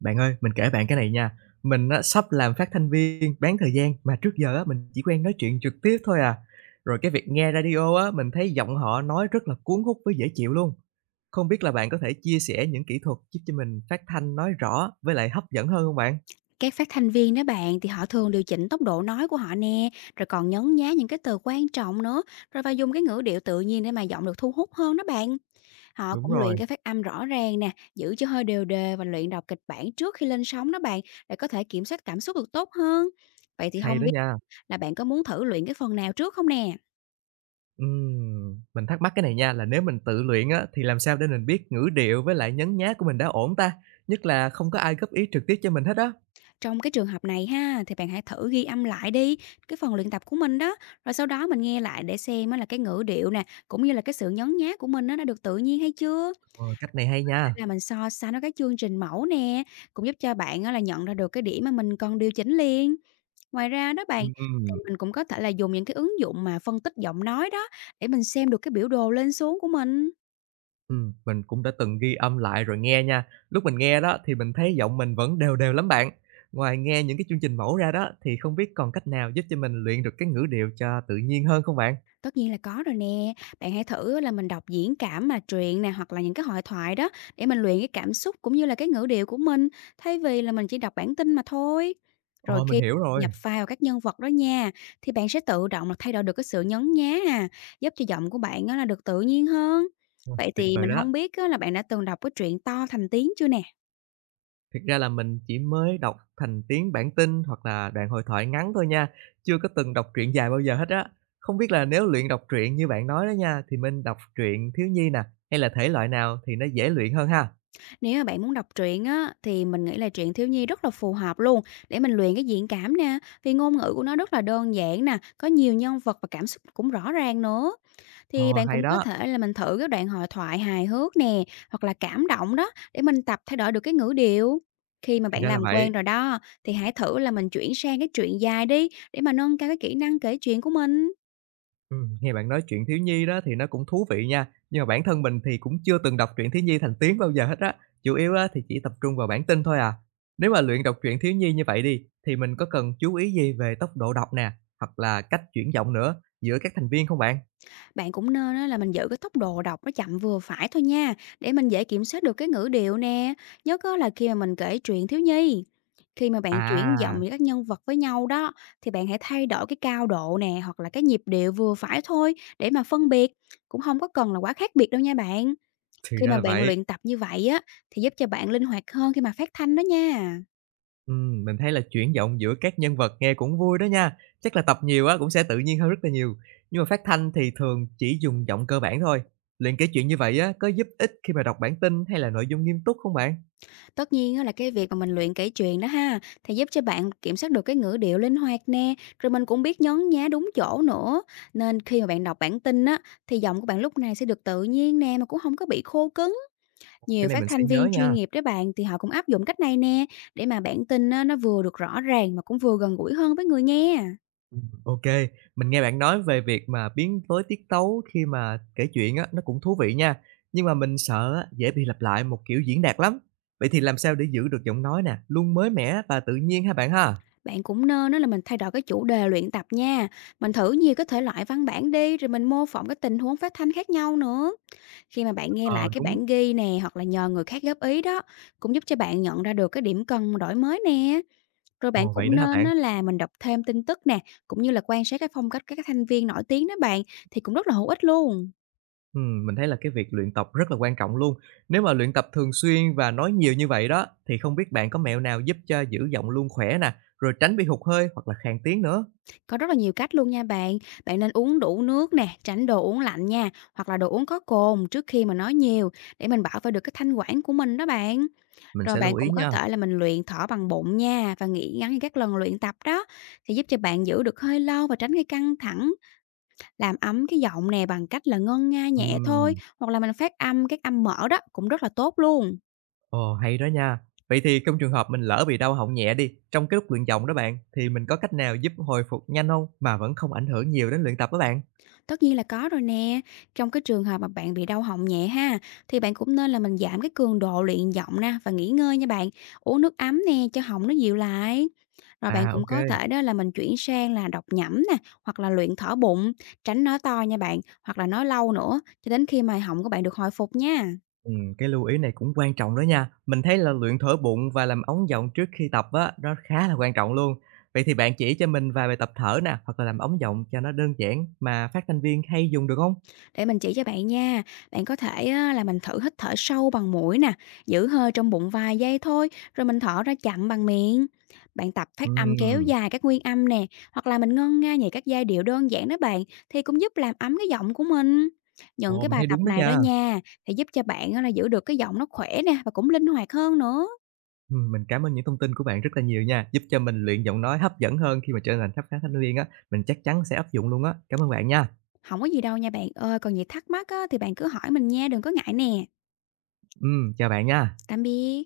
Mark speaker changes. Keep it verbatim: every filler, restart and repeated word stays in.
Speaker 1: Bạn ơi, mình kể bạn cái này nha. Mình á, sắp làm phát thanh viên bán thời gian mà trước giờ á, mình chỉ quen nói chuyện trực tiếp thôi à. Rồi cái việc nghe radio á, mình thấy giọng họ nói rất là cuốn hút với dễ chịu luôn. Không biết là bạn có thể chia sẻ những kỹ thuật giúp cho mình phát thanh nói rõ với lại hấp dẫn hơn không bạn?
Speaker 2: Các phát thanh viên đó bạn thì họ thường điều chỉnh tốc độ nói của họ nè, rồi còn nhấn nhá những cái từ quan trọng nữa, rồi và dùng cái ngữ điệu tự nhiên để mà giọng được thu hút hơn đó bạn. Họ
Speaker 1: Đúng
Speaker 2: cũng luyện
Speaker 1: rồi,
Speaker 2: cái phát âm rõ ràng nè, giữ cho hơi đều đều và luyện đọc kịch bản trước khi lên sóng đó bạn, để có thể kiểm soát cảm xúc được tốt hơn. Vậy thì
Speaker 1: hay
Speaker 2: không
Speaker 1: đó
Speaker 2: biết
Speaker 1: nha.
Speaker 2: là bạn có muốn thử luyện cái phần nào trước không nè?
Speaker 1: Ừm, mình thắc mắc cái này nha, là nếu mình tự luyện á, thì làm sao để mình biết ngữ điệu với lại nhấn nhá của mình đã ổn ta? Nhất là không có ai góp ý trực tiếp cho mình hết á.
Speaker 2: Trong cái trường hợp này ha, thì bạn hãy thử ghi âm lại đi cái phần luyện tập của mình đó, rồi sau đó mình nghe lại để xem á, là cái ngữ điệu nè, cũng như là cái sự nhấn nhá của mình nó đã được tự nhiên hay chưa.
Speaker 1: Ờ, cách này hay nha.
Speaker 2: Là mình so sánh với các chương trình mẫu nè, cũng giúp cho bạn á, là nhận ra được cái điểm mà mình cần điều chỉnh liền. Ngoài ra đó bạn,
Speaker 1: Ừm.
Speaker 2: thì mình cũng có thể là dùng những cái ứng dụng mà phân tích giọng nói đó, để mình xem được cái biểu đồ lên xuống của mình.
Speaker 1: Ừm, mình cũng đã từng ghi âm lại rồi nghe nha. Lúc mình nghe đó thì mình thấy giọng mình vẫn đều đều lắm bạn. Ngoài nghe những cái chương trình mẫu ra đó thì không biết còn cách nào giúp cho mình luyện được cái ngữ điệu cho tự nhiên hơn không bạn?
Speaker 2: Tất nhiên là có rồi nè. Bạn hãy thử là mình đọc diễn cảm mà truyện nè, hoặc là những cái hội thoại đó để mình luyện cái cảm xúc, cũng như là cái ngữ điệu của mình, thay vì là mình chỉ đọc bản tin mà thôi. Rồi
Speaker 1: Ồ, mình
Speaker 2: khi
Speaker 1: hiểu
Speaker 2: nhập
Speaker 1: rồi.
Speaker 2: file vào các nhân vật đó nha, thì bạn sẽ tự động là thay đổi được cái sự nhấn nhá à, giúp cho giọng của bạn á là được tự nhiên hơn.
Speaker 1: Ồ,
Speaker 2: Vậy
Speaker 1: tuyệt
Speaker 2: thì
Speaker 1: vời
Speaker 2: mình
Speaker 1: đó.
Speaker 2: không biết á, là bạn đã từng đọc cái truyện to thành tiếng chưa nè?
Speaker 1: Thực ra là mình chỉ mới đọc thành tiếng bản tin hoặc là đoạn hội thoại ngắn thôi nha, chưa có từng đọc truyện dài bao giờ hết á. Không biết là nếu luyện đọc truyện như bạn nói đó nha thì mình đọc truyện thiếu nhi nè, hay là thể loại nào thì nó dễ luyện hơn ha?
Speaker 2: Nếu mà bạn muốn đọc truyện á, thì mình nghĩ là truyện thiếu nhi rất là phù hợp luôn để mình luyện cái diễn cảm nè, vì ngôn ngữ của nó rất là đơn giản nè, có nhiều nhân vật và cảm xúc cũng rõ ràng nữa. Thì
Speaker 1: Ồ,
Speaker 2: bạn
Speaker 1: hay
Speaker 2: cũng có
Speaker 1: đó,
Speaker 2: thể là mình thử cái đoạn hội thoại hài hước nè, hoặc là cảm động đó để mình tập thay đổi được cái ngữ điệu. Khi mà
Speaker 1: thì
Speaker 2: bạn
Speaker 1: ra là
Speaker 2: làm
Speaker 1: vậy.
Speaker 2: quen rồi đó, thì hãy thử là mình chuyển sang cái truyện dài đi, để mà nâng cao cái kỹ năng kể chuyện của mình.
Speaker 1: Ừm, nghe bạn nói chuyện thiếu nhi đó thì nó cũng thú vị nha, nhưng mà bản thân mình thì cũng chưa từng đọc truyện thiếu nhi thành tiếng bao giờ hết á, chủ yếu á thì chỉ tập trung vào bản tin thôi à. Nếu mà luyện đọc truyện thiếu nhi như vậy đi, thì mình có cần chú ý gì về tốc độ đọc nè, hoặc là cách chuyển giọng nữa giữa các thành viên không bạn?
Speaker 2: Bạn cũng nên á là mình giữ cái tốc độ đọc nó chậm vừa phải thôi nha, để mình dễ kiểm soát được cái ngữ điệu nè, nhất á là khi mà mình kể truyện thiếu nhi. Khi mà bạn chuyển
Speaker 1: À,
Speaker 2: giọng giữa các nhân vật với nhau đó, thì bạn hãy thay đổi cái cao độ nè, hoặc là cái nhịp điệu vừa phải thôi để mà phân biệt, cũng không có cần là quá khác biệt đâu nha bạn.
Speaker 1: thì
Speaker 2: Khi
Speaker 1: ra
Speaker 2: mà
Speaker 1: là
Speaker 2: bạn
Speaker 1: vậy.
Speaker 2: luyện tập như vậy á, thì giúp cho bạn linh hoạt hơn khi mà phát thanh đó nha.
Speaker 1: Ừm, mình thấy là chuyển giọng giữa các nhân vật nghe cũng vui đó nha. Chắc là tập nhiều á cũng sẽ tự nhiên hơn rất là nhiều. Nhưng mà phát thanh thì thường chỉ dùng giọng cơ bản thôi. Luyện kể chuyện như vậy á có giúp ích khi mà đọc bản tin hay là nội dung nghiêm túc không bạn?
Speaker 2: Tất nhiên á là cái việc mà mình luyện kể chuyện đó ha, thì giúp cho bạn kiểm soát được cái ngữ điệu linh hoạt nè, rồi mình cũng biết nhấn nhá đúng chỗ nữa. Nên khi mà bạn đọc bản tin á, thì giọng của bạn lúc này sẽ được tự nhiên nè, mà cũng không có bị khô cứng.
Speaker 1: Cái
Speaker 2: Nhiều
Speaker 1: này
Speaker 2: phát
Speaker 1: mình sẽ
Speaker 2: thanh
Speaker 1: nhớ
Speaker 2: viên chuyên
Speaker 1: nha.
Speaker 2: nghiệp đấy bạn, thì họ cũng áp dụng cách này nè, để mà bản tin á, nó vừa được rõ ràng mà cũng vừa gần gũi hơn với người nghe.
Speaker 1: Ừm, Ok, mình nghe bạn nói về việc mà biến tối tiết tấu khi mà kể chuyện á nó cũng thú vị nha. Nhưng mà mình sợ á, dễ bị lặp lại một kiểu diễn đạt lắm. Vậy thì làm sao để giữ được giọng nói nè, luôn mới mẻ và tự nhiên ha bạn ha?
Speaker 2: Bạn cũng nên đó là mình thay đổi cái chủ đề luyện tập nha. Mình thử nhiều cái thể loại văn bản đi, rồi mình mô phỏng cái tình huống phát thanh khác nhau nữa. Khi mà bạn nghe
Speaker 1: Ờ
Speaker 2: lại cái
Speaker 1: đúng.
Speaker 2: bản ghi nè, hoặc là nhờ người khác góp ý đó, cũng giúp cho bạn nhận ra được cái điểm cần đổi mới nè. Rồi bạn
Speaker 1: Ồ vậy
Speaker 2: cũng
Speaker 1: nữa hả
Speaker 2: nên
Speaker 1: bạn?
Speaker 2: á là mình đọc thêm tin tức nè, cũng như là quan sát cái phong cách các thành viên nổi tiếng đó bạn, thì cũng rất là hữu ích luôn.
Speaker 1: Ừm, mình thấy là cái việc luyện tập rất là quan trọng luôn. Nếu mà luyện tập thường xuyên và nói nhiều như vậy đó, thì không biết bạn có mẹo nào giúp cho giữ giọng luôn khỏe nè, rồi tránh bị hụt hơi hoặc là khàn tiếng nữa?
Speaker 2: Có rất là nhiều cách luôn nha bạn. Bạn nên uống đủ nước nè, tránh đồ uống lạnh nha, hoặc là đồ uống có cồn trước khi mà nói nhiều, để mình bảo vệ được cái thanh quản của mình đó bạn.
Speaker 1: Mình
Speaker 2: Rồi
Speaker 1: sẽ lưu
Speaker 2: bạn
Speaker 1: ý
Speaker 2: cũng có
Speaker 1: nha.
Speaker 2: thể là mình luyện thở bằng bụng nha, và nghỉ ngắn những các lần luyện tập đó, thì giúp cho bạn giữ được hơi lâu và tránh gây căng thẳng. Làm ấm cái giọng nè bằng cách là ngân nga nhẹ thôi,
Speaker 1: Ừm,
Speaker 2: hoặc là mình phát âm các âm mở đó cũng rất là tốt luôn.
Speaker 1: ồ, hay đó nha. Vậy thì trong trường hợp mình lỡ bị đau họng nhẹ đi, trong cái lúc luyện giọng đó bạn, thì mình có cách nào giúp hồi phục nhanh không mà vẫn không ảnh hưởng nhiều đến luyện tập á bạn?
Speaker 2: Tất nhiên là có rồi nè. Trong cái trường hợp mà bạn bị đau họng nhẹ ha, thì bạn cũng nên là mình giảm cái cường độ luyện giọng nè và nghỉ ngơi nha bạn. Uống nước ấm nè cho họng nó dịu lại. Rồi bạn
Speaker 1: À,
Speaker 2: cũng
Speaker 1: ok.
Speaker 2: có thể đó là mình chuyển sang là đọc nhẩm nè, hoặc là luyện thở bụng, tránh nói to nha bạn, hoặc là nói lâu nữa cho đến khi mà họng của bạn được hồi phục nha.
Speaker 1: Ừm, cái lưu ý này cũng quan trọng đó nha. Mình thấy là luyện thở bụng và làm ống giọng trước khi tập á, nó khá là quan trọng luôn. Vậy thì bạn chỉ cho mình vài bài tập thở nè, hoặc là làm ống giọng cho nó đơn giản mà phát thanh viên hay dùng được không?
Speaker 2: Để mình chỉ cho bạn nha, bạn có thể á, là mình thử hít thở sâu bằng mũi nè, giữ hơi trong bụng vài giây thôi, rồi mình thở ra chậm bằng miệng. Bạn tập phát âm kéo
Speaker 1: Ừm,
Speaker 2: dài các nguyên âm nè, hoặc là mình ngân nga nhảy các giai điệu đơn giản đó bạn, thì cũng giúp làm ấm cái giọng của mình. Những
Speaker 1: ồ,
Speaker 2: cái
Speaker 1: mình
Speaker 2: bài
Speaker 1: thấy
Speaker 2: tập
Speaker 1: đúng đó
Speaker 2: này đó
Speaker 1: nha.
Speaker 2: nha, thì giúp cho bạn á, là giữ được cái giọng nó khỏe nè và cũng linh hoạt hơn nữa.
Speaker 1: Ừm, mình cảm ơn những thông tin của bạn rất là nhiều nha, giúp cho mình luyện giọng nói hấp dẫn hơn khi mà trở thành phát phát thanh viên á. Mình chắc chắn sẽ áp dụng luôn á. Cảm ơn bạn nha.
Speaker 2: Không có gì đâu nha bạn ơi, còn gì thắc mắc á, thì bạn cứ hỏi mình nha, đừng có ngại nè.
Speaker 1: Ừm, chào bạn nha.
Speaker 2: Tạm biệt.